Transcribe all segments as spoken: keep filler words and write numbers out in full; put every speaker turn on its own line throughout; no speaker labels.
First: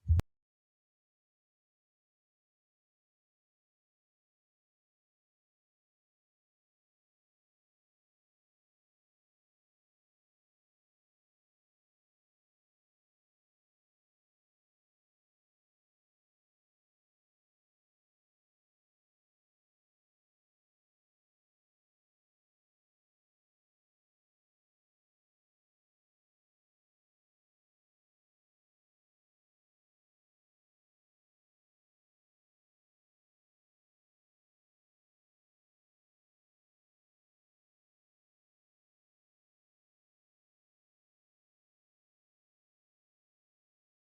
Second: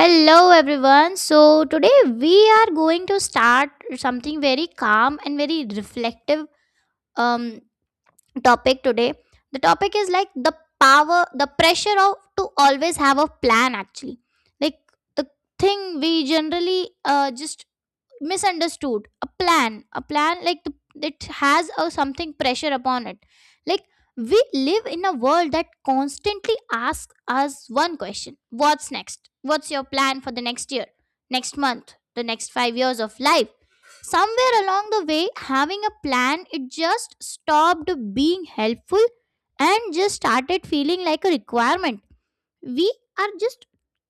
Hello everyone. So today we are going to start something very calm and very reflective. Um topic today. The topic is like the power, the pressure of to always have a plan actually. Like the thing we generally uh, just misunderstood a plan a plan like the, it has a something pressure upon it. Like we live in a world that constantly asks us one question. What's next? What's your plan for the next year, next month, the next five years of life? Somewhere along the way, having a plan, it just stopped being helpful and just started feeling like a requirement. We are just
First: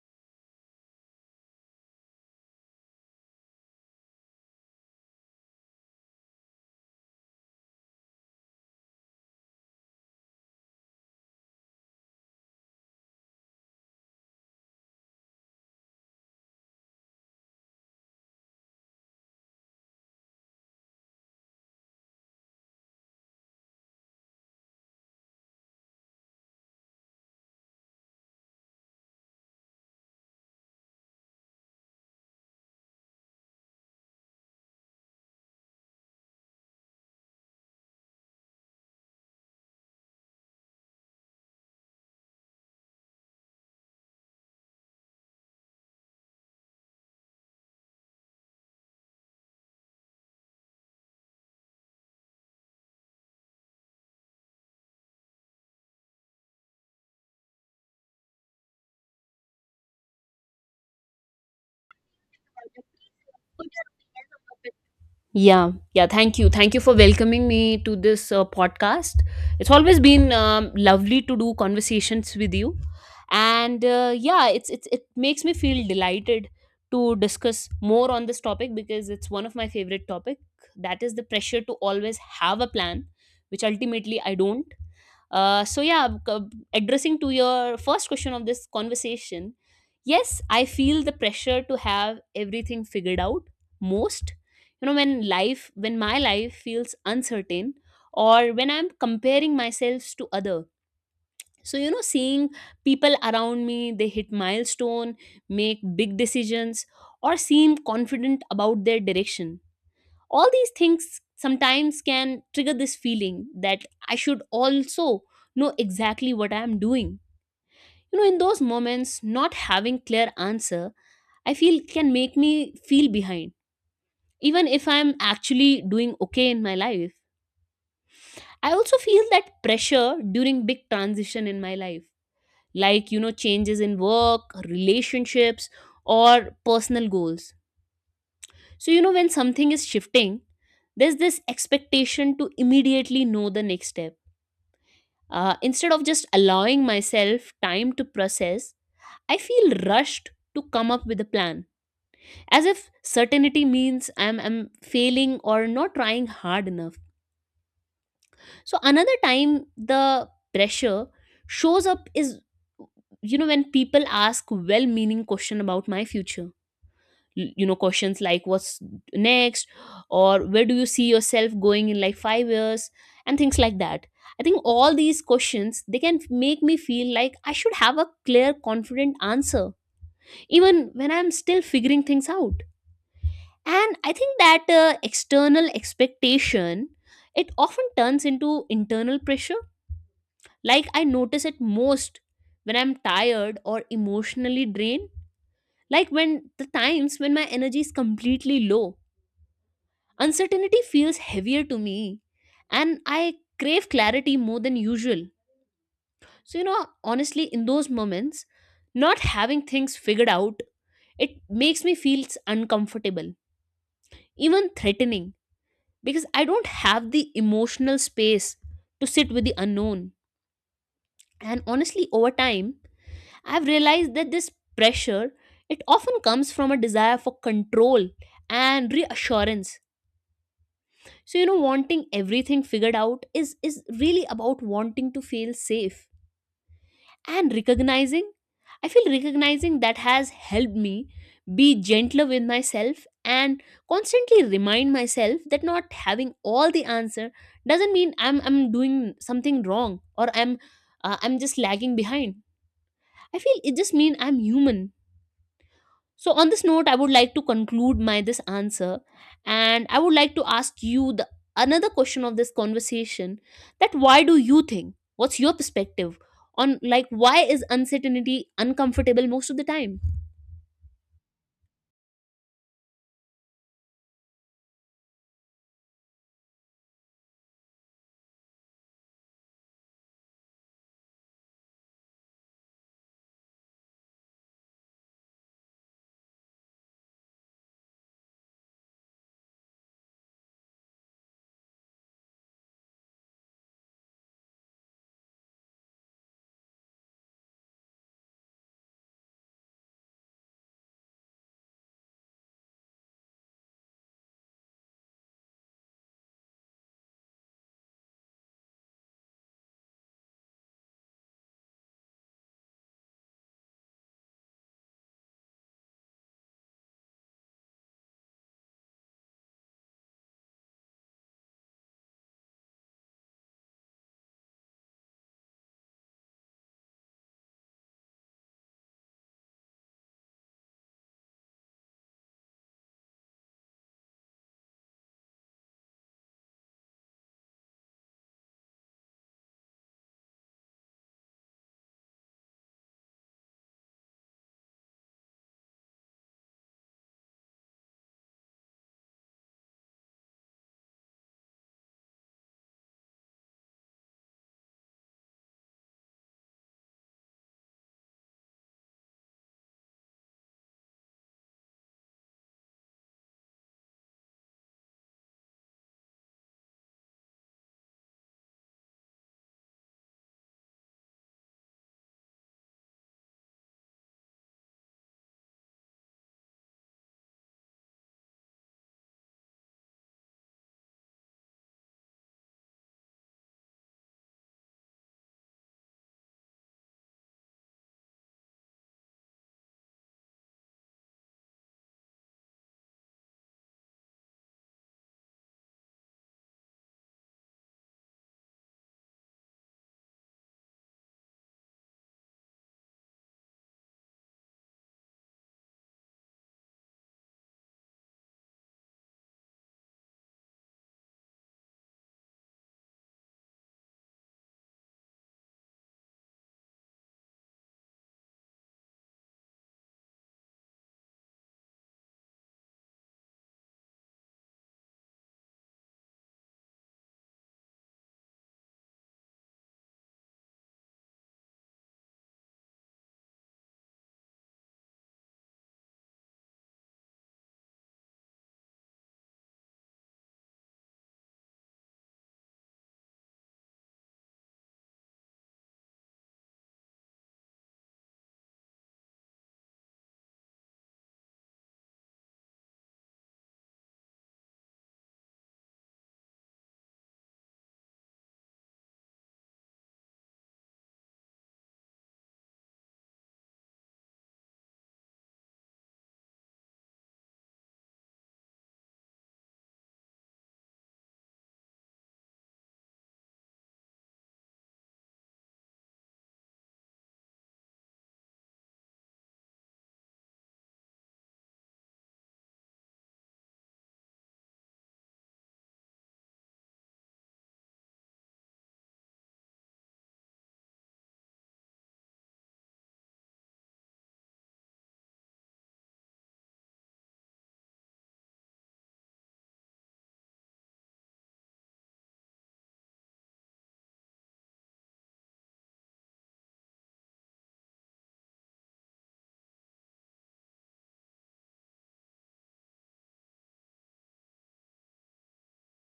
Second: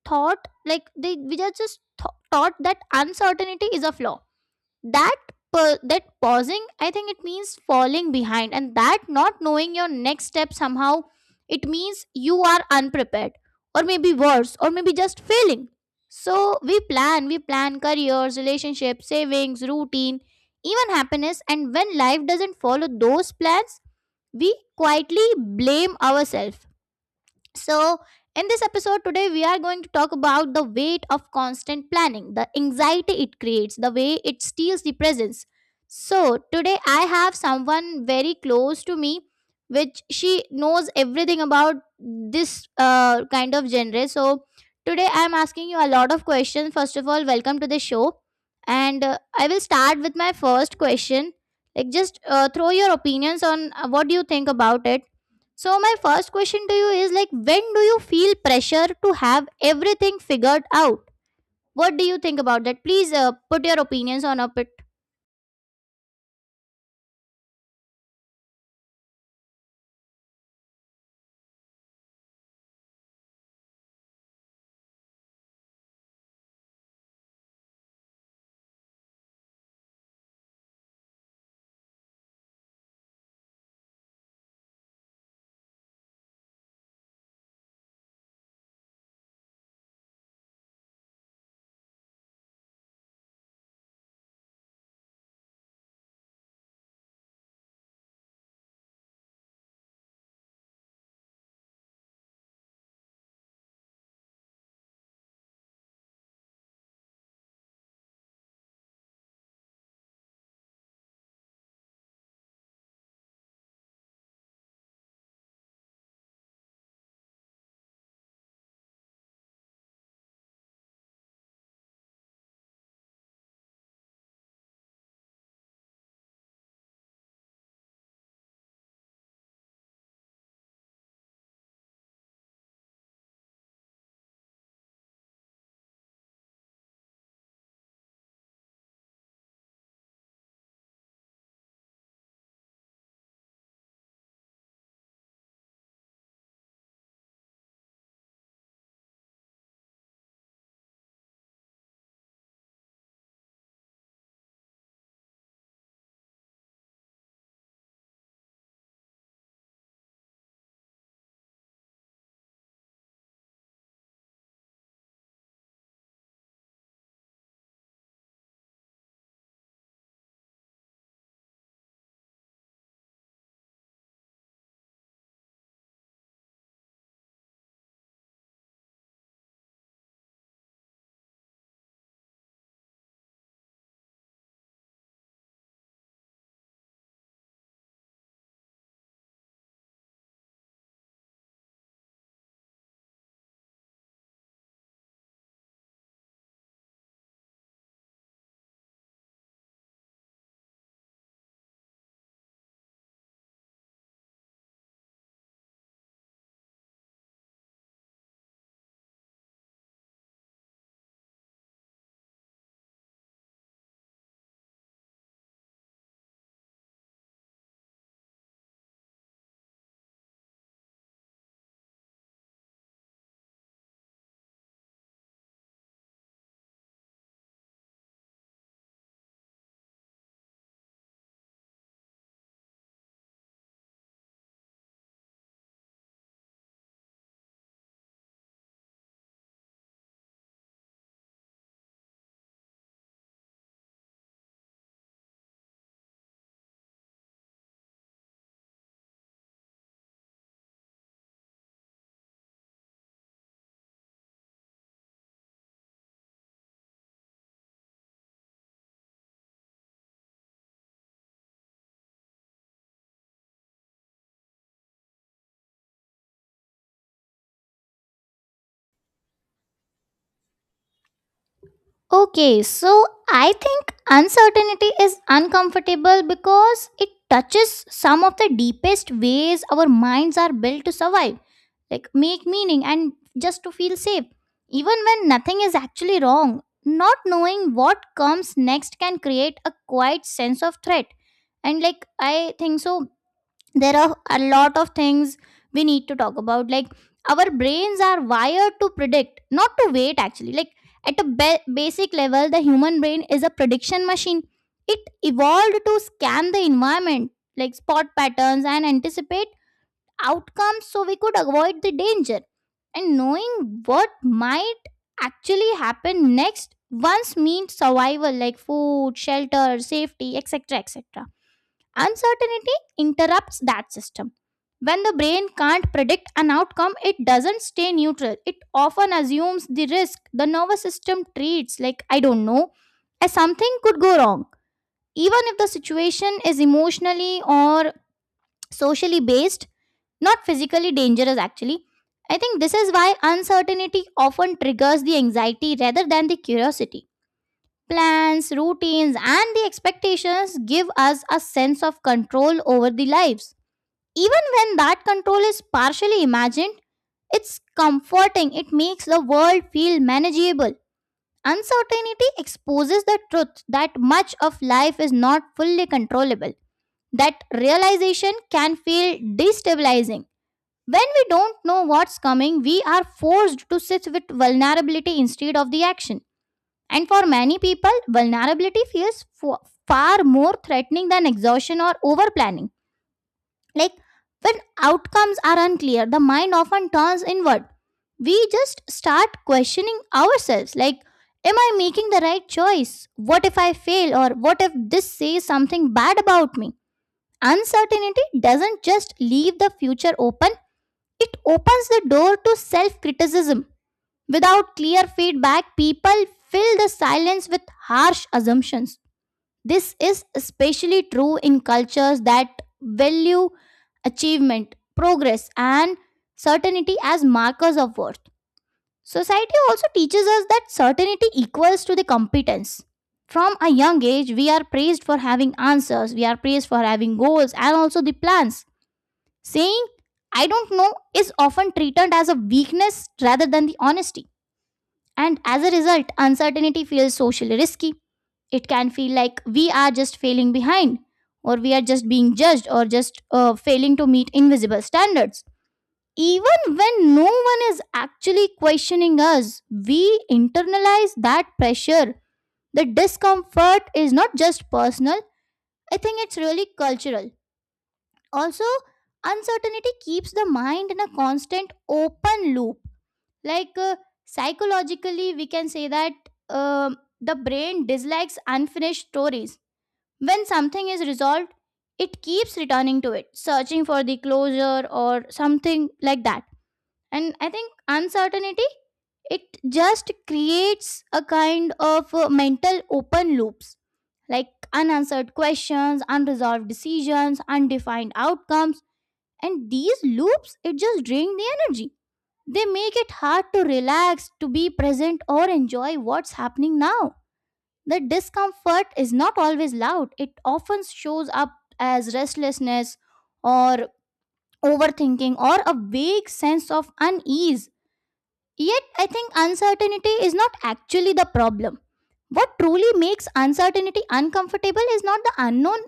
thought like they we are just th- taught that uncertainty is a flaw, that pa- that pausing, I think, it means falling behind, and that not knowing your next step somehow, it means you are unprepared, or maybe worse, or maybe just failing. So we plan we plan careers, relationships, savings, routine, even happiness. And when life doesn't follow those plans, we quietly blame ourselves. So, in this episode today, we are going to talk about the weight of constant planning, the anxiety it creates, the way it steals the presence. So, today I have someone very close to me, which she knows everything about this uh, kind of genre. So, today I am asking you a lot of questions. First of all, welcome to the show. And uh, I will start with my first question. Like, just uh, throw your opinions on uh, what do you think about it. So my first question to you is like when do you feel pressure to have everything figured out? What do you think about that? Please uh, put
Oye,
your opinions on up it.
Miguel. Yeah, yeah. Thank you. Thank you for welcoming me to this uh, podcast. It's always been um, lovely to do conversations with you, and uh, yeah, it's it's it makes me feel delighted to discuss more on this topic because it's one of my favorite topic. That is the pressure to always have a plan, which ultimately I don't. Uh, so yeah, c- addressing to your first question of this conversation, yes, I feel the pressure to have everything figured out most you know when life when my life feels uncertain, or when I'm comparing myself to other. So you know seeing people around me, they hit milestone, make big decisions, or seem confident about their direction. All these things sometimes can trigger this feeling that I should also know exactly what I'm doing. You know in those moments, not having clear answer, I feel, can make me feel behind, even if I'm actually doing okay in my life. I also feel that pressure during big transition in my life, like you know changes in work, relationships, or personal goals. So you know when something is shifting, there's this expectation to immediately know the next step. Uh, instead of just allowing myself time to process, I feel rushed to come up with a plan, as if certainty means I'm, I'm failing or not trying hard enough. So another time the pressure shows up is you know when people ask well-meaning question about my future. Y- You know questions like what's next, or where do you see yourself going in like five years and things like that. I think all these questions, they can make me feel like I should have a clear confident answer even when I'm still figuring things out. And I think that uh, external expectation, it often turns into internal pressure. Like I notice it most when I'm tired or emotionally drained, like when the times when my energy is completely low. Uncertainty feels heavier to me, and I crave clarity more than usual. So, you know, honestly, in those moments, not having things figured out, it makes me feel s- uncomfortable, even threatening, because I don't have the emotional space to sit with the unknown. And honestly, over time, I've realized that this pressure, it often comes from a desire for control and reassurance. So you know wanting everything figured out is is really about wanting to feel safe, and recognizing, I feel, recognizing that has helped me be gentler with myself and constantly remind myself that not having all the answer doesn't mean I'm I'm doing something wrong, or I'm uh, I'm just lagging behind. I feel it just means I'm human. So on this note, I would like to conclude my this answer, and I would like to ask you the another question of this conversation: that why do you think? What's your perspective on, like, why is uncertainty uncomfortable most of the time?
Okay, so I think uncertainty is uncomfortable because it touches some of the deepest ways our minds are built to survive, like make meaning and just to feel safe. Even when nothing is actually wrong, not knowing what comes next can create a quiet sense of threat. And like I think so there are a lot of things we need to talk about, like our brains are wired to predict, not to wait actually. Like at a ba- basic level, the human brain is a prediction machine. It evolved to scan the environment, like spot patterns and anticipate outcomes so we could avoid the danger. And knowing what might actually happen next once means survival, like food, shelter, safety, etc, etc. Uncertainty interrupts that system. When the brain can't predict an outcome, it doesn't stay neutral. It often assumes the risk. The nervous system treats, like, I don't know, as something could go wrong. Even if the situation is emotionally or socially based, not physically dangerous, actually. I think this is why uncertainty often triggers the anxiety rather than the curiosity. Plans, routines, and the expectations give us a sense of control over the lives. Even when that control is partially imagined, it's comforting. It makes the world feel manageable. Uncertainty exposes the truth that much of life is not fully controllable. That realization can feel destabilizing. When we don't know what's coming, we are forced to sit with vulnerability instead of the action. And for many people, vulnerability feels fo- far more threatening than exhaustion or over planning. Like when outcomes are unclear, the mind often turns inward. We just start questioning ourselves, like, am I making the right choice? What if I fail? Or what if this says something bad about me? Uncertainty doesn't just leave the future open, it opens the door to self criticism. Without clear feedback, people fill the silence with harsh assumptions. This is especially true in cultures that value achievement, progress, and certainty as markers of worth. Society also teaches us that certainty equals to the competence. From a young age, we are praised for having answers, we are praised for having goals, and also the plans. Saying, I don't know, is often treated as a weakness rather than the honesty. And as a result, uncertainty feels socially risky. It can feel like we are just failing behind, or we are just being judged, or just uh, failing to meet invisible standards. Even when no one is actually questioning us, we internalize that pressure. The discomfort is not just personal, I think it's really cultural. Also, uncertainty keeps the mind in a constant open loop. Like uh, psychologically, we can say that um the brain dislikes unfinished stories. When something is resolved, it keeps returning to it, searching for the closure or something like that. And I think uncertainty, it just creates a kind of uh, mental open loops, like unanswered questions, unresolved decisions, undefined outcomes. And these loops, it just drain the energy. They make it hard to relax, to be present, or enjoy what's happening now. The discomfort is not always loud, it often shows up as restlessness or overthinking or a vague sense of unease. Yet, I think uncertainty is not actually the problem. What truly makes uncertainty uncomfortable is not the unknown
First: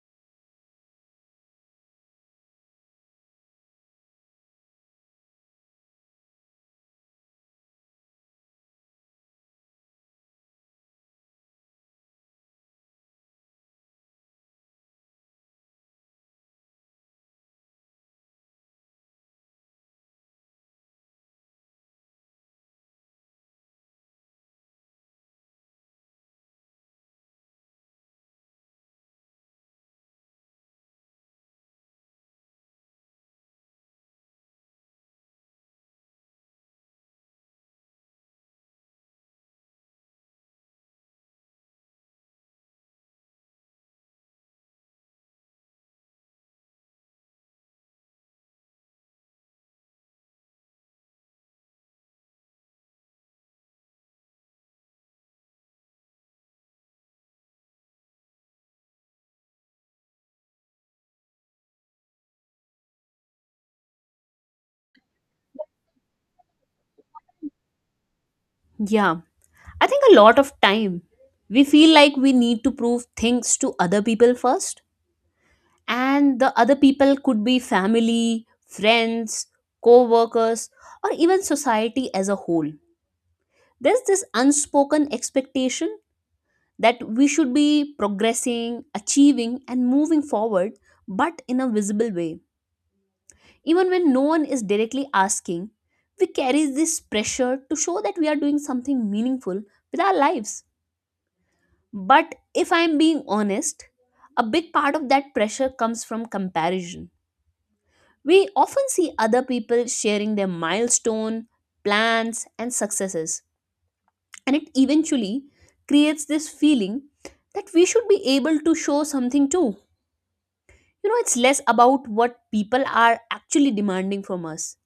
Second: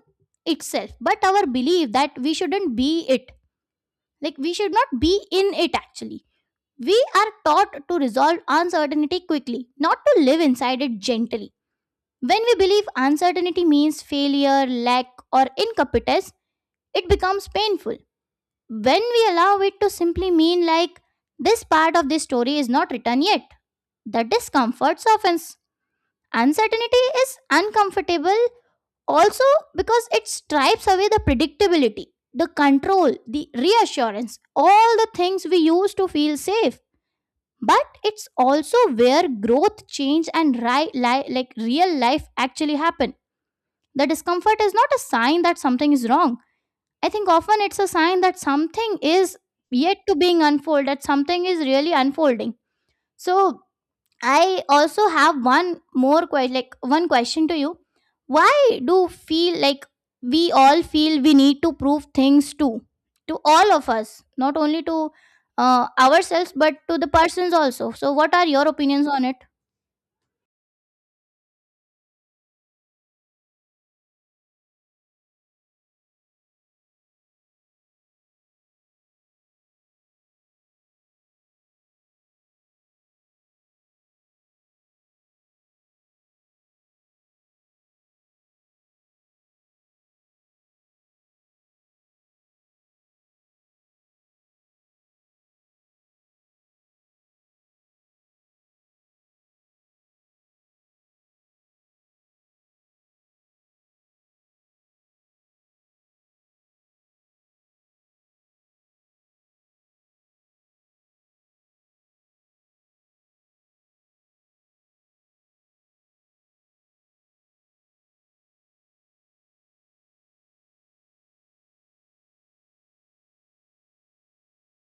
itself, but our belief that we shouldn't be it. Like, we should not be in it actually. We are taught to resolve uncertainty quickly, not to live inside it gently. When we believe uncertainty means failure, lack, or incompetence, it becomes painful. When we allow it to simply mean, like, this part of this story is not written yet, the discomfort softens. Uncertainty is uncomfortable also because it stripes away the predictability, the control, the reassurance, all the things we use to feel safe. But it's also where growth, change, and ri- li- like real life actually happen. The discomfort is not a sign that something is wrong. I think often it's a sign that something is yet to being unfolded, that something is really unfolding. So I also have one more que- like one question to you. Why do feel like we all feel we need to prove things to to all of us, not only to uh, ourselves but to the persons also. So what are your opinions
Yeah,
on it?
I think a lot of time we feel like we need to prove things to other people first, and the other people could be family, friends, co-workers, or even society as a whole. There's this unspoken expectation that we should be progressing, achieving, and moving forward, but in a visible way. Even when no one is directly asking, we carry this pressure to show that we are doing something meaningful with our lives. But if I'm being honest, a big part of that pressure comes from comparison. We often see other people sharing their milestone, plans, and successes, and it eventually creates this feeling that we should be able to show something too. You know it's less about what people are actually demanding from us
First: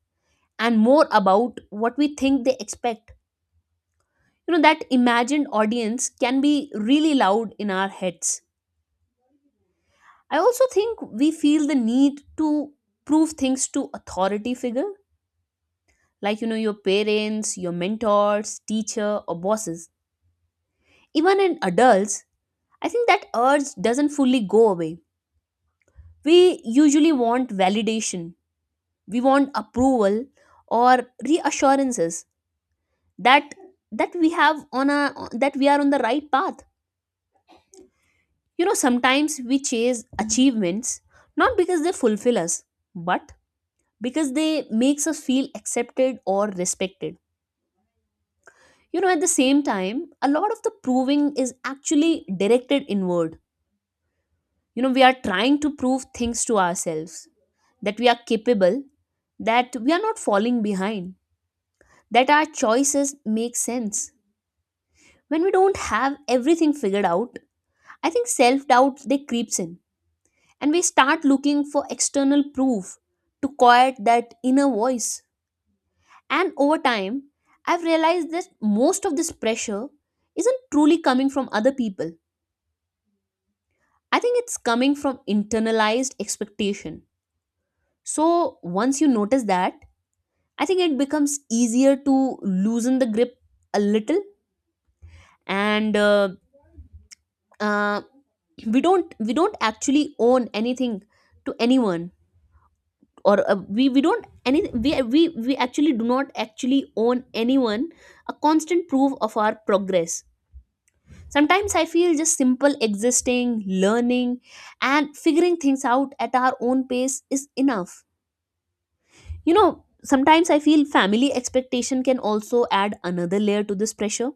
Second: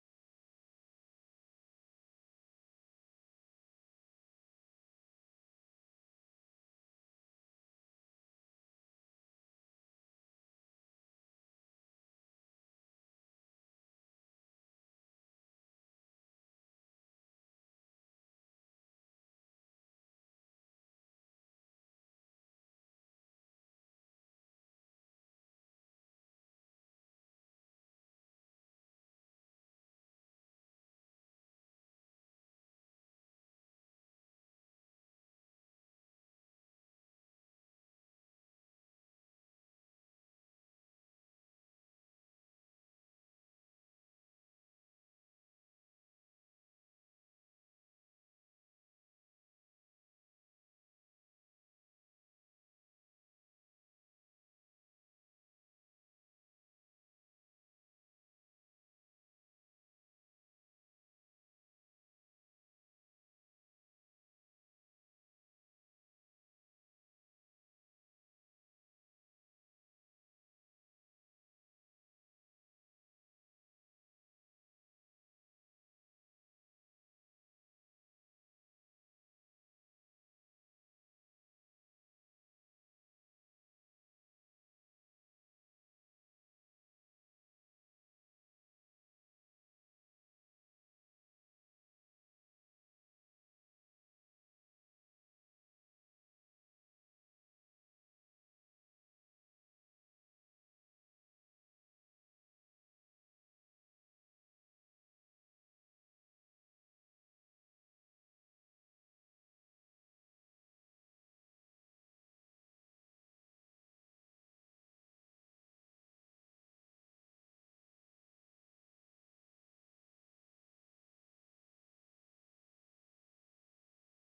and more about what we think they expect. You know that imagined audience can be really loud in our heads. I also think we feel the need to prove things to authority figure, like you know your parents, your mentors, teacher, or bosses. Even in adults, I think that urge doesn't fully go away. We usually want validation, we want approval or reassurances that that we have on a that we are on the right path. You know sometimes we chase achievements not because they fulfill us, but because they makes us feel accepted or respected. You know at the same time, a lot of the proving is actually directed inward. You know we are trying to prove things to ourselves that we are capable, that we are not falling behind, that our choices make sense. When we don't have everything figured out, I think self doubt, they creeps in, and we start looking for external proof to quiet that inner voice. And over time, I've realized that most of this pressure isn't truly coming from other people. I think it's coming from internalized expectation. So once you notice that, I think it becomes easier to loosen the grip a little, and uh, uh, we don't we don't actually own anything to anyone, or uh, we we don't any we, we we actually do not actually own anyone a constant proof of our progress. Sometimes I feel just simple existing, learning, and figuring things out at our own pace is enough. You know sometimes I feel family expectation can also add another layer to this pressure.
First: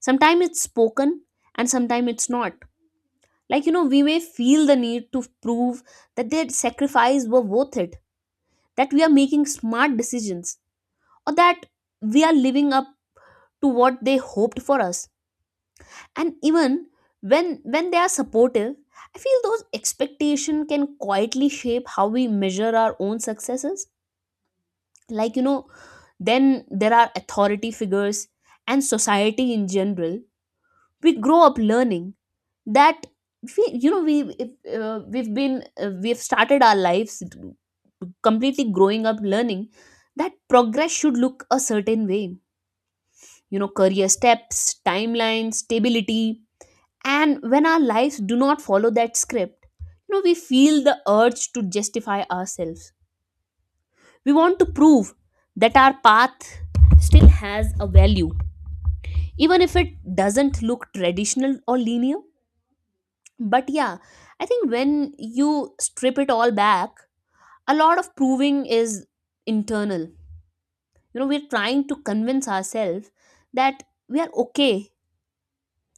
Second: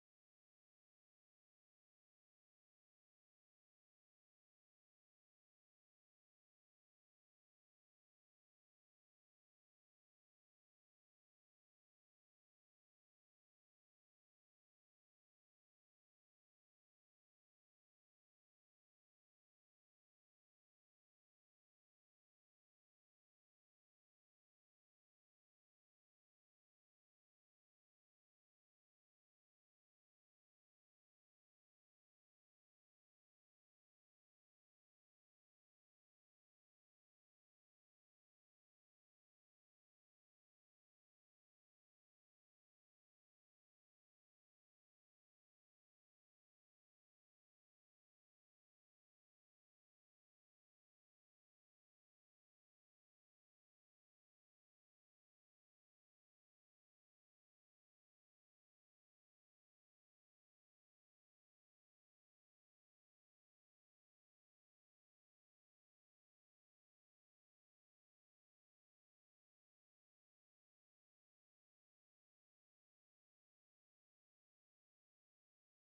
Sometimes it's spoken and sometimes it's not. Like you know we may feel the need to prove that their sacrifice were worth it, that we are making smart decisions, or that we are living up to what they hoped for us. And even when when they are supportive, I feel those expectation can quietly shape how we measure our own successes. Like you know then there are authority figures and society in general. We grow up learning that we you know we if, uh, we've been uh, we've started our lives completely growing up learning that progress should look a certain way. You know career steps, timelines, stability. And when our lives do not follow that script, you know we feel the urge to justify ourselves. We want to prove that our path still has a value, even if it doesn't look traditional or linear. But yeah, I think when you strip it all back, a lot of proving is internal. You know we're trying to convince ourselves that we are okay,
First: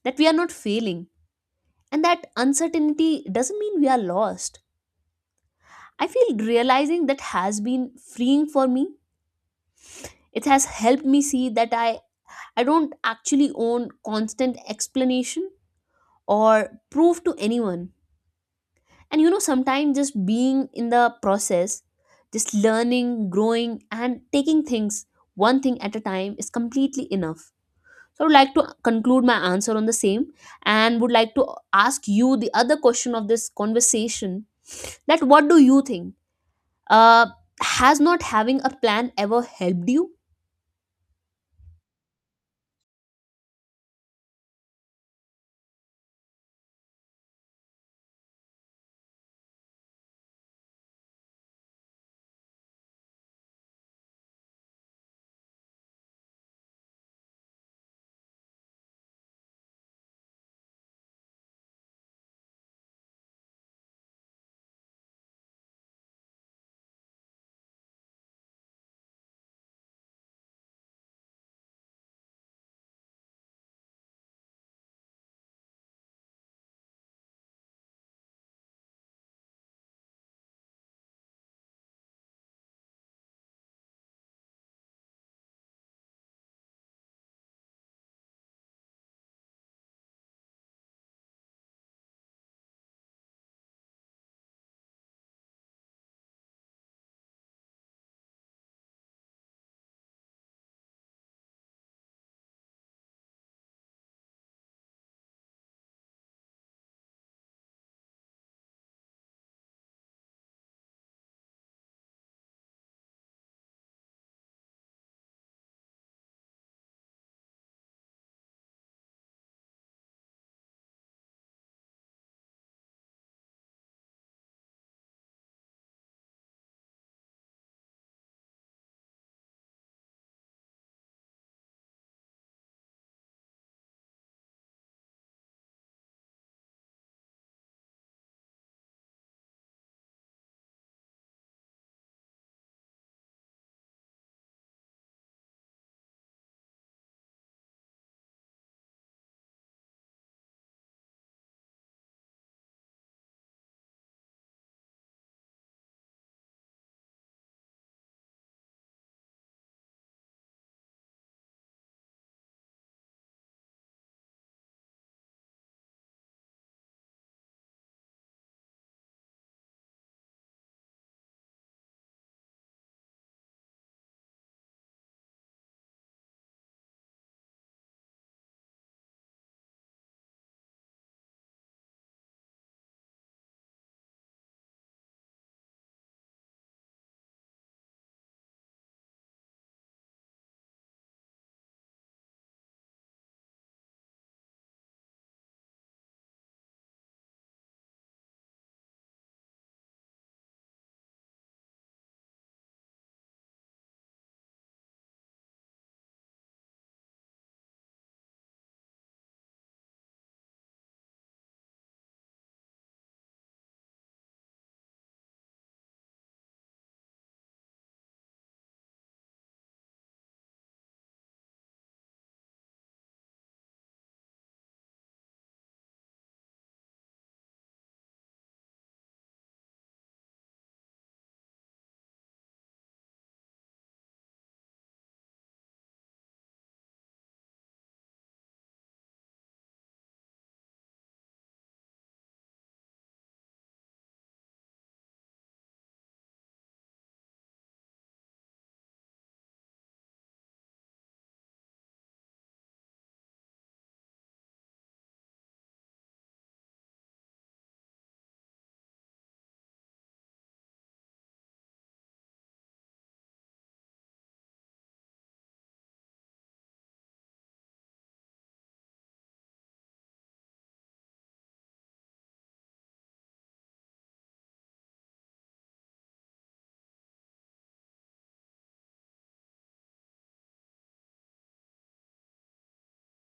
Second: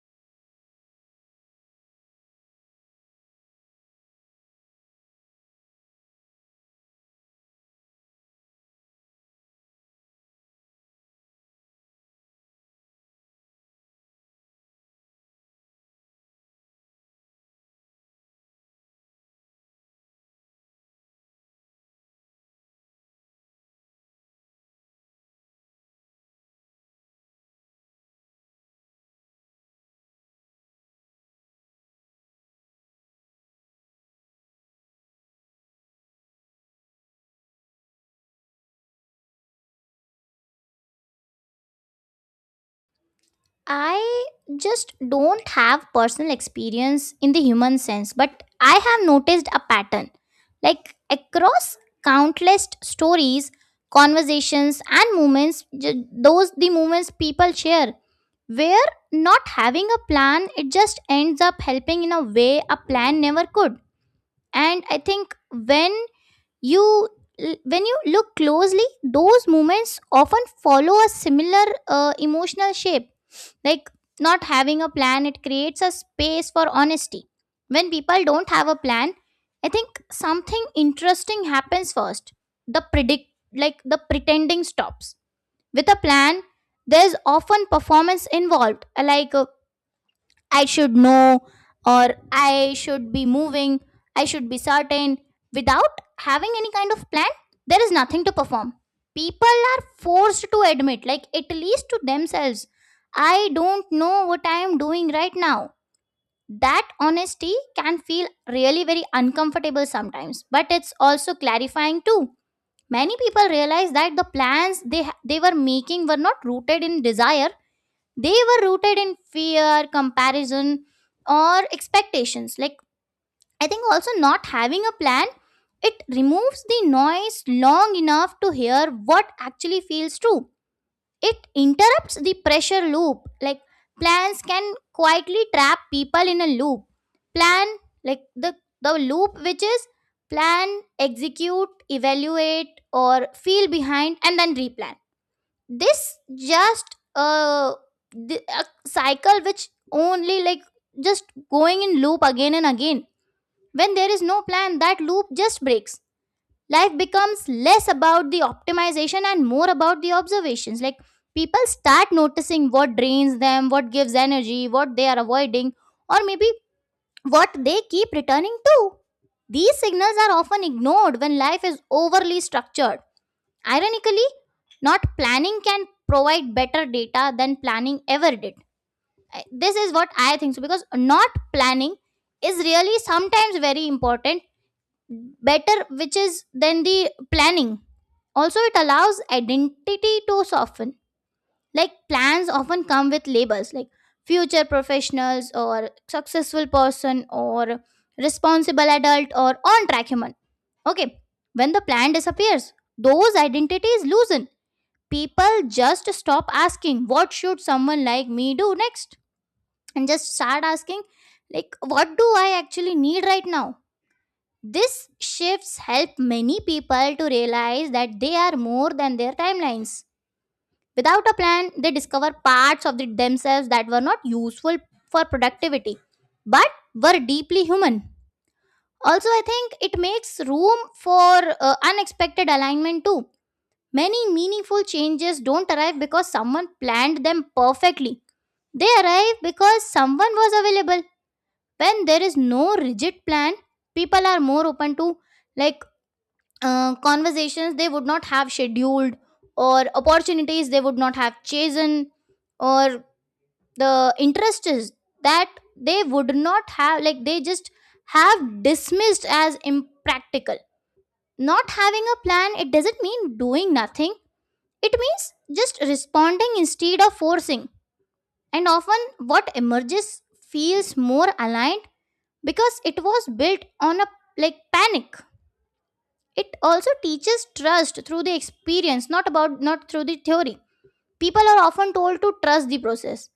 that we are not failing, and that uncertainty doesn't mean we are lost. I feel realizing that has been freeing for me. It has helped me see that I, I don't actually own constant explanation or proof to anyone. And you know, sometimes just being in the process, just learning, growing, and taking things one thing at a time is completely enough. So I would like to conclude my answer on the same and would like to ask you the other question of this conversation: that what do you think? uh, has not having a plan ever helped you?
I just don't have personal experience in the human sense, but I have noticed a pattern. Like across countless stories, conversations, and moments, ju- those the moments people share, where not having a plan, it just ends up helping in a way a plan never could. And I think when you when you look closely, those moments often follow a similar uh, emotional shape, like not having a plan, it creates a space for honesty. When people don't have a plan, I think something interesting happens first. The predict like the pretending stops. With a plan, there's often performance involved. Like uh, I should know, or I should be moving, I should be certain. Without having any kind of plan, there is nothing to perform. People are forced to admit, like at least to themselves, I don't know what I am doing right now. That honesty can feel really very uncomfortable sometimes, but it's also clarifying too. Many people realize that the plans they ha- they were making were not rooted in desire, they were rooted in fear, comparison, or expectations. Like I think also not having a plan, it removes the noise long enough to hear what actually feels true. It interrupts the pressure loop, like plans can quietly trap people in a loop. Plan, like the the loop which is plan, execute, evaluate, or feel behind, and then replan. This just uh, the, a cycle which only, like, just going in loop again and again. When there is no plan, that loop just breaks. Life becomes less about the optimization and more about the observations, like people start noticing what drains them, what gives energy, what they are avoiding, or maybe what they keep returning to. These signals are often ignored when life is overly structured. Ironically, not planning can provide better data than planning ever did. I- This is what I think so because not planning is really sometimes very important, better which is than the planning. Also, it allows identity to soften. Like plans often come with labels like future professionals, or successful person, or responsible adult, or on track human. Okay, when the plan disappears, those identities loosen. People just stop asking what should someone like me do next, and just start asking, like, what do I actually need right now. This shifts help many people to realize that they are more than their timelines. Without a plan, they discover parts of the- themselves that were not useful for productivity, but were deeply human. Also, I think it makes room for uh, unexpected alignment too. Many meaningful changes don't arrive because someone planned them perfectly. They arrive because someone was available. When there is no rigid plan, people are more open to, like, uh, conversations they would not have scheduled, or opportunities they would not have chosen, or the interests that they would not have, like they just have dismissed as impractical. Not having a plan, it doesn't mean doing nothing, it means just responding instead of forcing. And often, what emerges feels more aligned because it was built on a like panic. It also teaches trust through the experience, not about not through the theory. People are often told to trust the process,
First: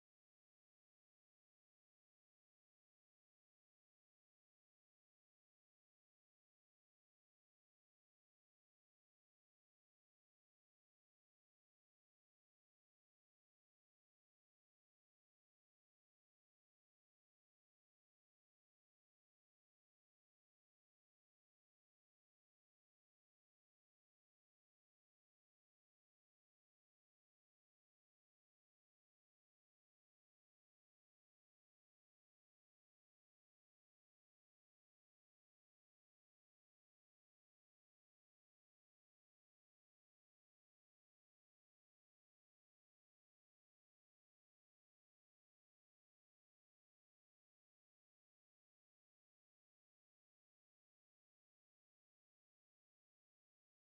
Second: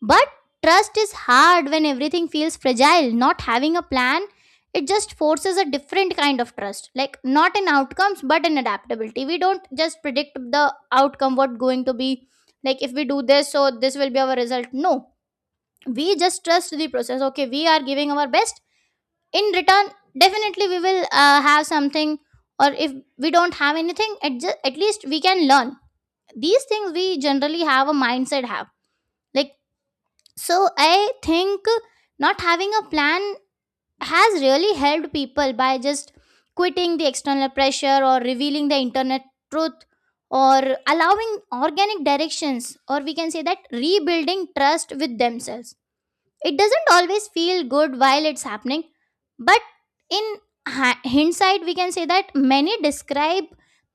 but trust is hard when everything feels fragile. Not having a plan, it just forces a different kind of trust. Like not in outcomes, but in adaptability. We don't just predict the outcome, what going to be. Like if we do this, so this will be our result. No, we just trust the process. Okay, we are giving our best. In return, definitely we will uh, have something. Or if we don't have anything, at, ju- at least we can learn. These things we generally have a mindset have like so I think not having a plan has really helped people by just quitting the external pressure or revealing the internet truth or allowing organic directions, or we can say that rebuilding trust with themselves. It doesn't always feel good while it's happening, but in ha- hindsight we can say that many describe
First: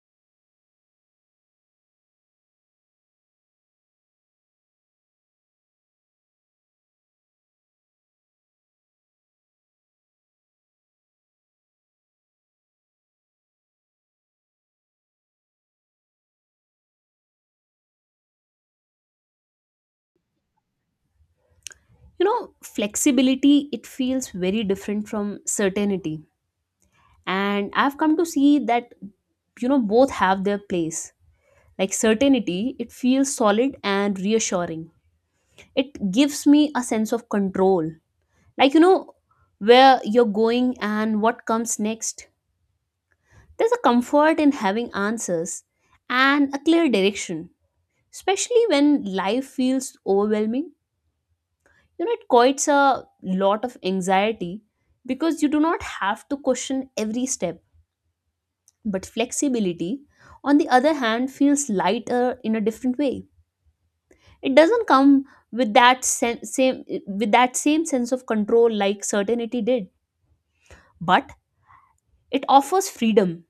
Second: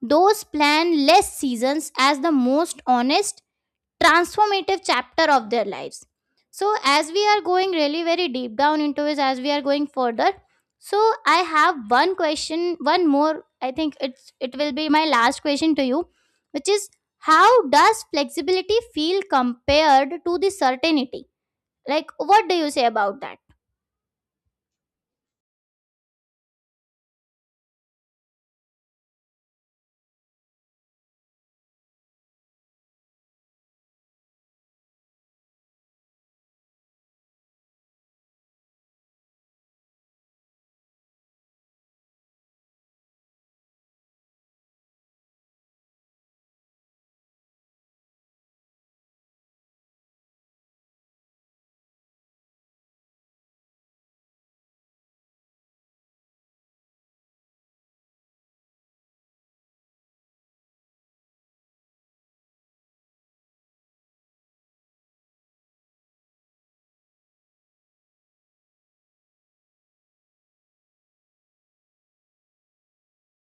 those plan less seasons as the most honest transformative chapter of their lives. So as we are going really very deep down into it, as we are going further, so I have one question, one more I think it's it will be my last question to you, which is how does flexibility feel compared to the certainty? Like
You
what
know
do you say about that?
Flexibility, it feels very different from certainty, and I've come to see that, you know both have their place. Like certainty, it feels solid and reassuring. It gives me a sense of control, like you know where you're going and what comes next. There's a comfort in having answers and a clear direction, especially when life feels overwhelming. You know it quite a lot of anxiety because you do not have to question every step. But flexibility, on the other hand, feels lighter in a different way. It doesn't come with that sen- same, with that same sense of control like certainty did, but it offers freedom.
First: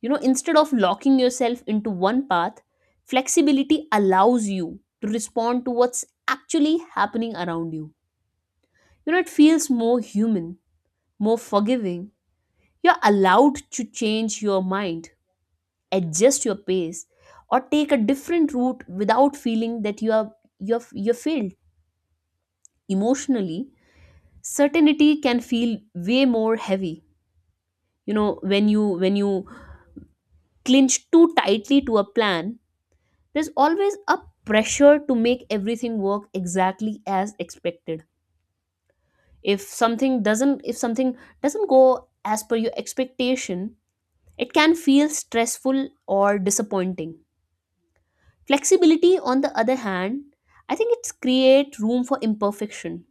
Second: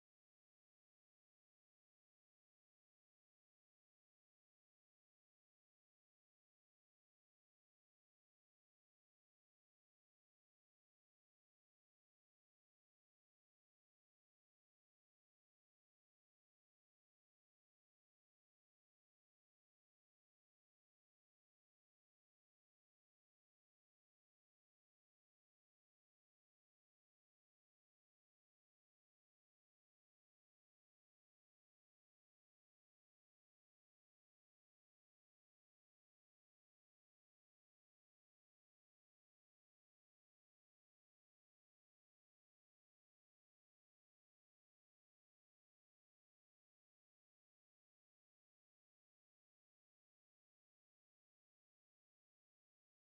you know Instead of locking yourself into one path, flexibility allows you to respond to what's actually happening around you you know It feels more human, more forgiving. You're allowed to change your mind, adjust your pace, or take a different route without feeling that you are you're you're failed emotionally. Certainty can feel way more heavy. You know, when you when you clinch too tightly to a plan, there's always a pressure to make everything work exactly as expected. If something doesn't if something doesn't go as per your expectation, it can feel stressful or disappointing. Flexibility, on the other hand, I think it's create room for imperfection.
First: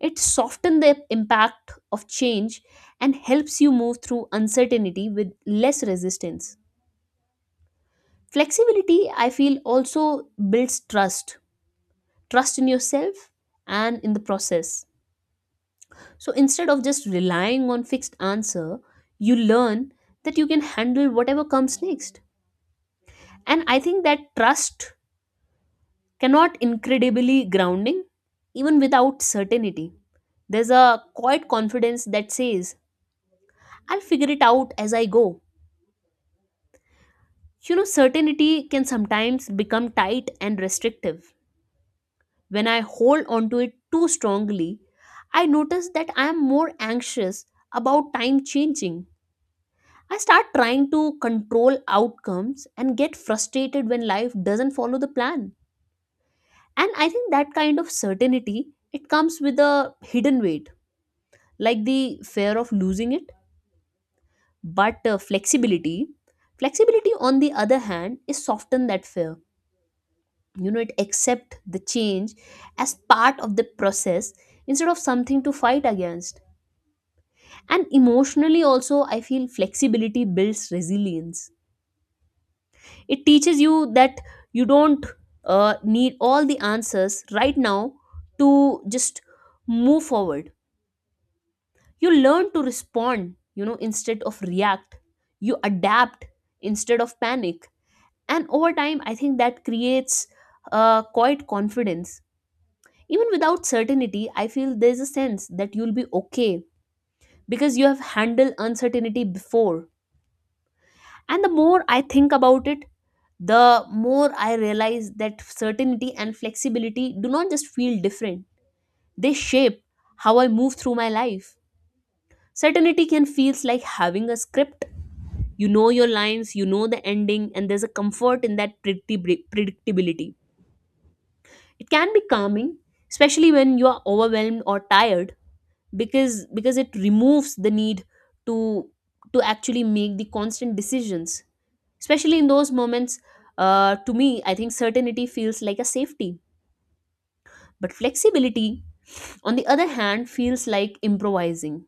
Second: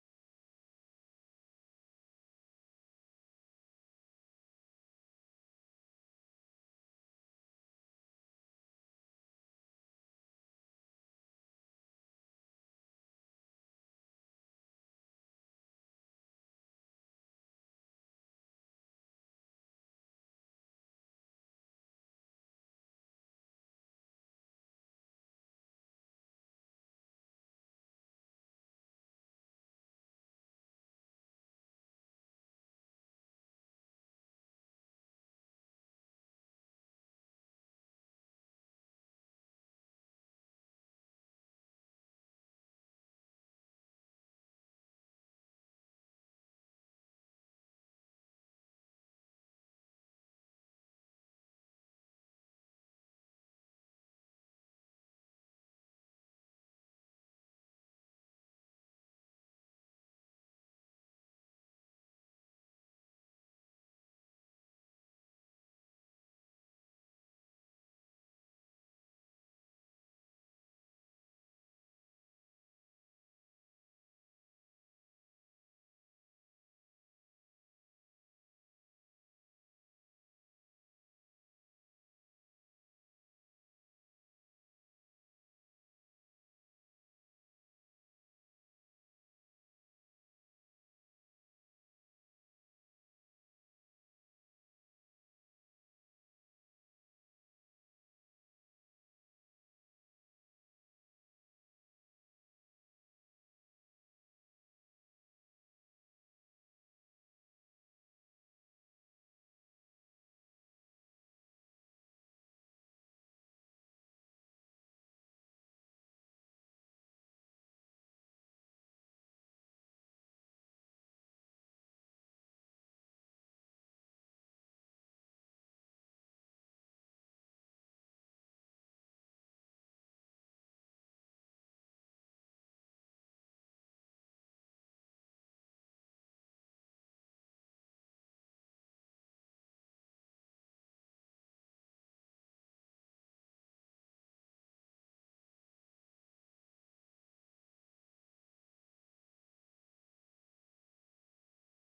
It softens the impact of change and helps you move through uncertainty with less resistance. Flexibility, I feel, also builds trust, trust in yourself and in the process. So instead of just relying on fixed answer, you learn that you can handle whatever comes next. And I think that trust cannot incredibly grounding even without certainty. There's a quiet confidence that says, I'll figure it out as I go. You know, certainty can sometimes become tight and restrictive. When I hold onto it too strongly, I notice that I am more anxious about time changing. I start trying to control outcomes and get frustrated when life doesn't follow the plan. And I think that kind of certainty, it comes with a hidden weight, like the fear of losing it, but uh, flexibility flexibility on the other hand is soften that fear. You know it accept the change as part of the process instead of something to fight against. And emotionally also, I feel flexibility builds resilience. It teaches you that you don't uh, need all the answers right now to just move forward. You learn to respond, you know, instead of react. You adapt instead of panic. And over time, I think that creates uh, quite confidence. Even without certainty, I feel there's a sense that you'll be okay because you have handled uncertainty before. And the more I think about it, the more I realize that certainty and flexibility do not just feel different, they shape how I move through my life. Certainty can feels like having a script. You know your lines, you know the ending, and there's a comfort in that predictib- predictability. It can be calming, especially when you are overwhelmed or tired, because because it removes the need to to actually make the constant decisions. Especially in those moments, uh, to me, I think certainty feels like a safety, but flexibility, on the other hand, feels like improvising,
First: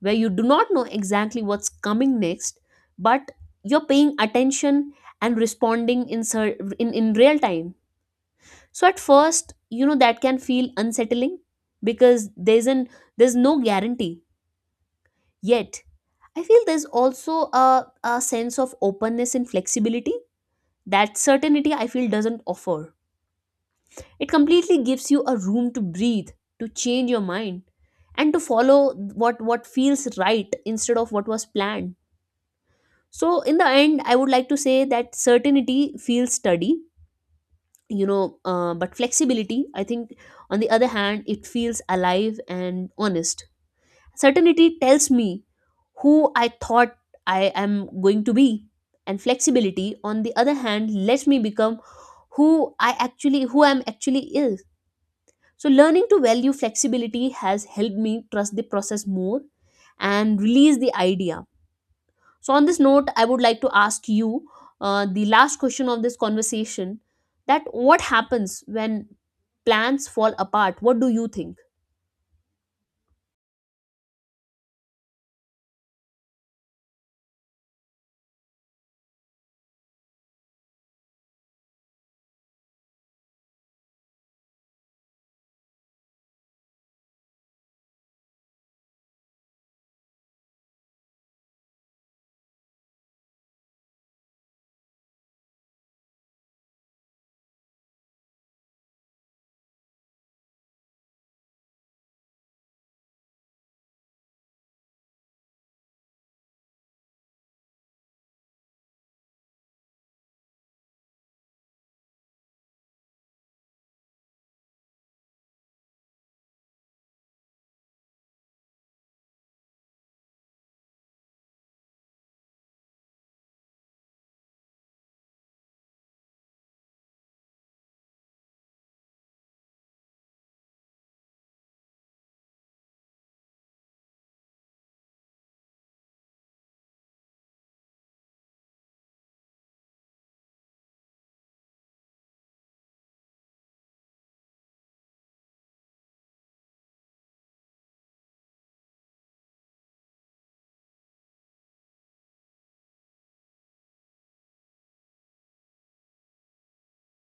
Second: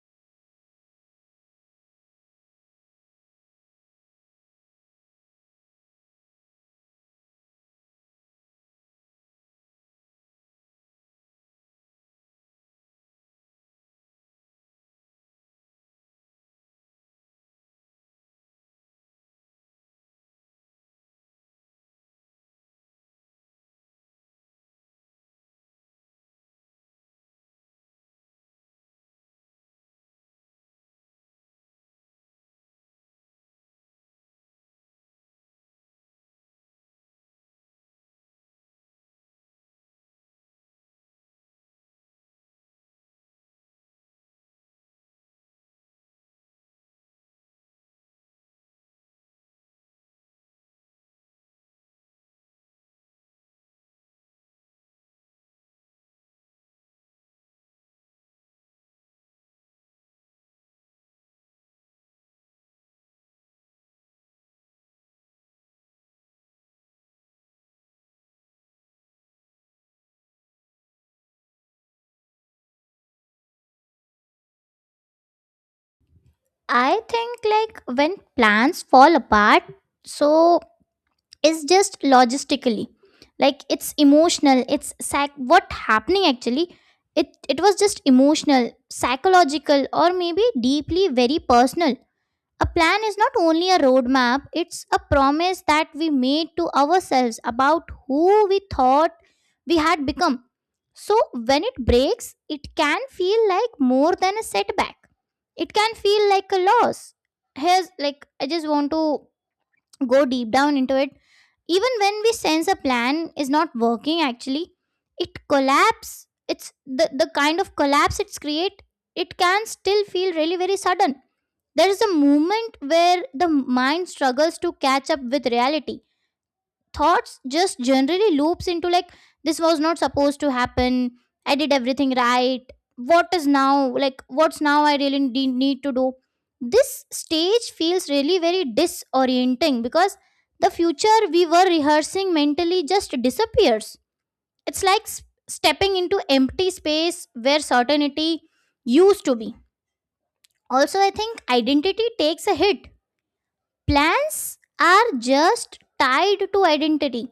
where you do not know exactly what's coming next, but you're paying attention and responding in cer- in, in real time. So at first, you know, that can feel unsettling because there's an there's no guarantee yet. I feel there's also a, a sense of openness and flexibility that certainty, I feel, doesn't offer. It completely gives you a room to breathe, to change your mind, and to follow what what feels right instead of what was planned. So in the end, I would like to say that certainty feels steady, you know, uh, but flexibility, I think, on the other hand, it feels alive and honest. Certainty tells me who I thought I am going to be, and flexibility on the other hand lets me become who i actually who I'm actually is. So learning to value flexibility has helped me trust the process more and release the idea. So on this note, I would like to ask you uh, the last question of this conversation, that what happens when plans fall apart? What do you think?
I think like when plans fall apart, so is just logistically, like it's emotional, it's sac- what happening actually, it it was just emotional, psychological, or maybe deeply very personal. A plan is not only a roadmap, it's a promise that we made to ourselves about who we thought we had become. So when it breaks, it can feel like more than a setback, it can feel like a loss. Here's like I just want to go deep down into it. Even when we sense a plan is not working, actually, it collapse. It's the, the kind of collapse it's create, it can still feel really very sudden. There is a moment where the mind struggles to catch up with reality. Thoughts just generally loops into like, this was not supposed to happen, I did everything right, what is now, like what's now I really de- need to do. This stage feels really very disorienting because the future we were rehearsing mentally just disappears. It's like s- stepping into empty space where certainty used to be. Also I think identity takes a hit. Plans are just tied to identity.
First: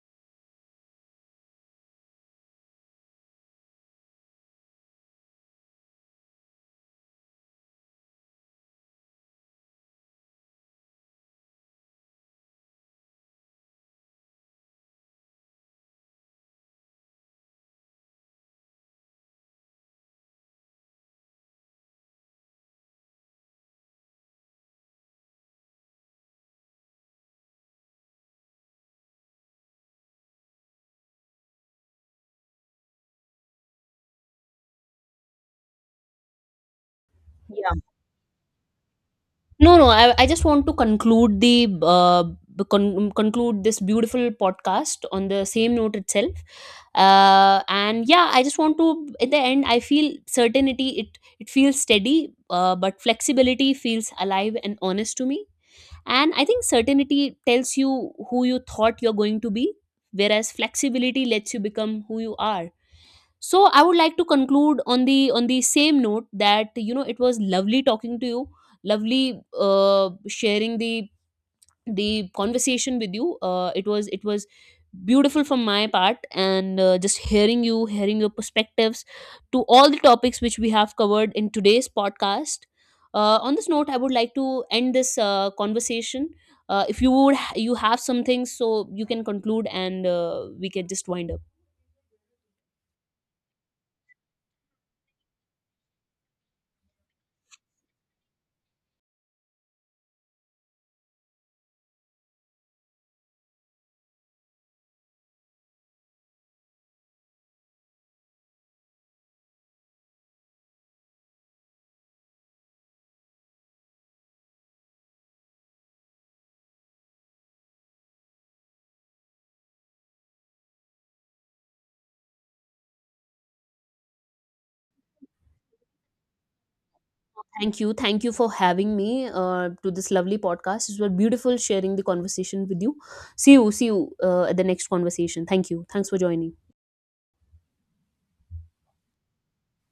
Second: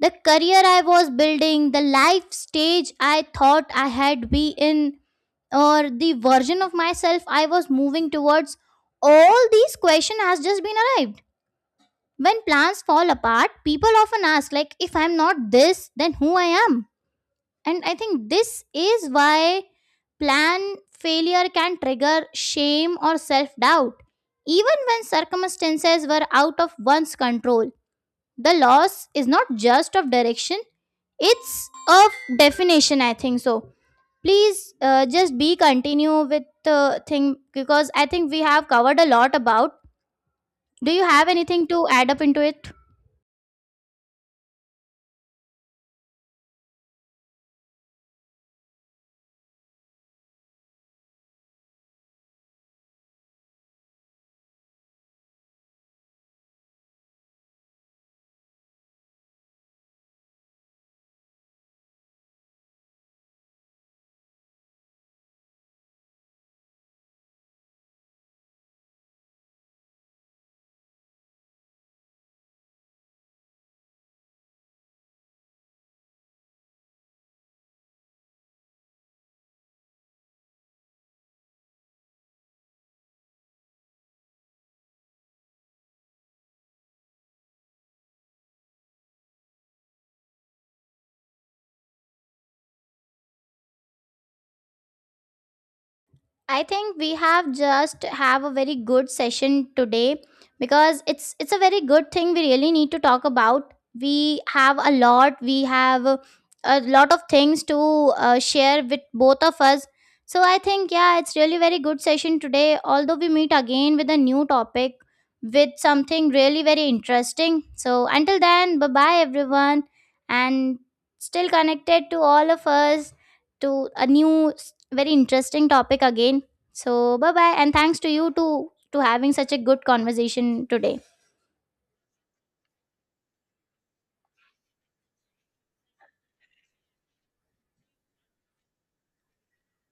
The career I was building, the life stage I thought I had be in, or the version of myself I was moving towards. All these question has just been arrived. When plans fall apart, people often ask like, if I'm not this, then who I am? And I think this is why plan failure can trigger shame or self doubt. Even when circumstances were out of one's control, the loss is not just of direction, it's of definition, I think so. Please uh, just be continue with the thing because I think we have covered a lot about.
No, no. I, I just want to
Do you have
conclude
anything
the
to add up
uh,
into
b-
it?
con- conclude this beautiful podcast on the same note itself. Uh, and yeah, I just want to. At the end, I feel certainty. It it feels steady, uh, but flexibility feels alive and honest to me. And I think certainty tells you who you thought you're going to be, whereas flexibility lets you become who you are. So I would like to conclude on the on the same note that, you know, it was lovely talking to you, lovely uh, sharing the the conversation with you. uh, it was it was beautiful from my part, and uh, just hearing you hearing your perspectives to all the topics which we have covered in today's podcast. Uh, on this note, I would like to end this uh, conversation. uh, if you would you have some things, so you can conclude, and uh, we can just wind up.
I think we have just have a very good session today because it's it's a very good thing we really need to talk about. We have a lot. We have a a lot of things to uh, share with both of us. So I think yeah, it's really very good session today. Although we meet again with a new topic, with something really very interesting. So until then, bye bye everyone, and still connected to all of us to a new, s- very interesting topic again. So, bye bye, and
Thank you.
thanks to
Thank
you
you
to
for having
to
me
having such a
uh,
good
to this lovely
conversation
podcast.
today.
It was beautiful sharing the conversation with you. See you. See you uh, at the next conversation. Thank you. Thanks for joining.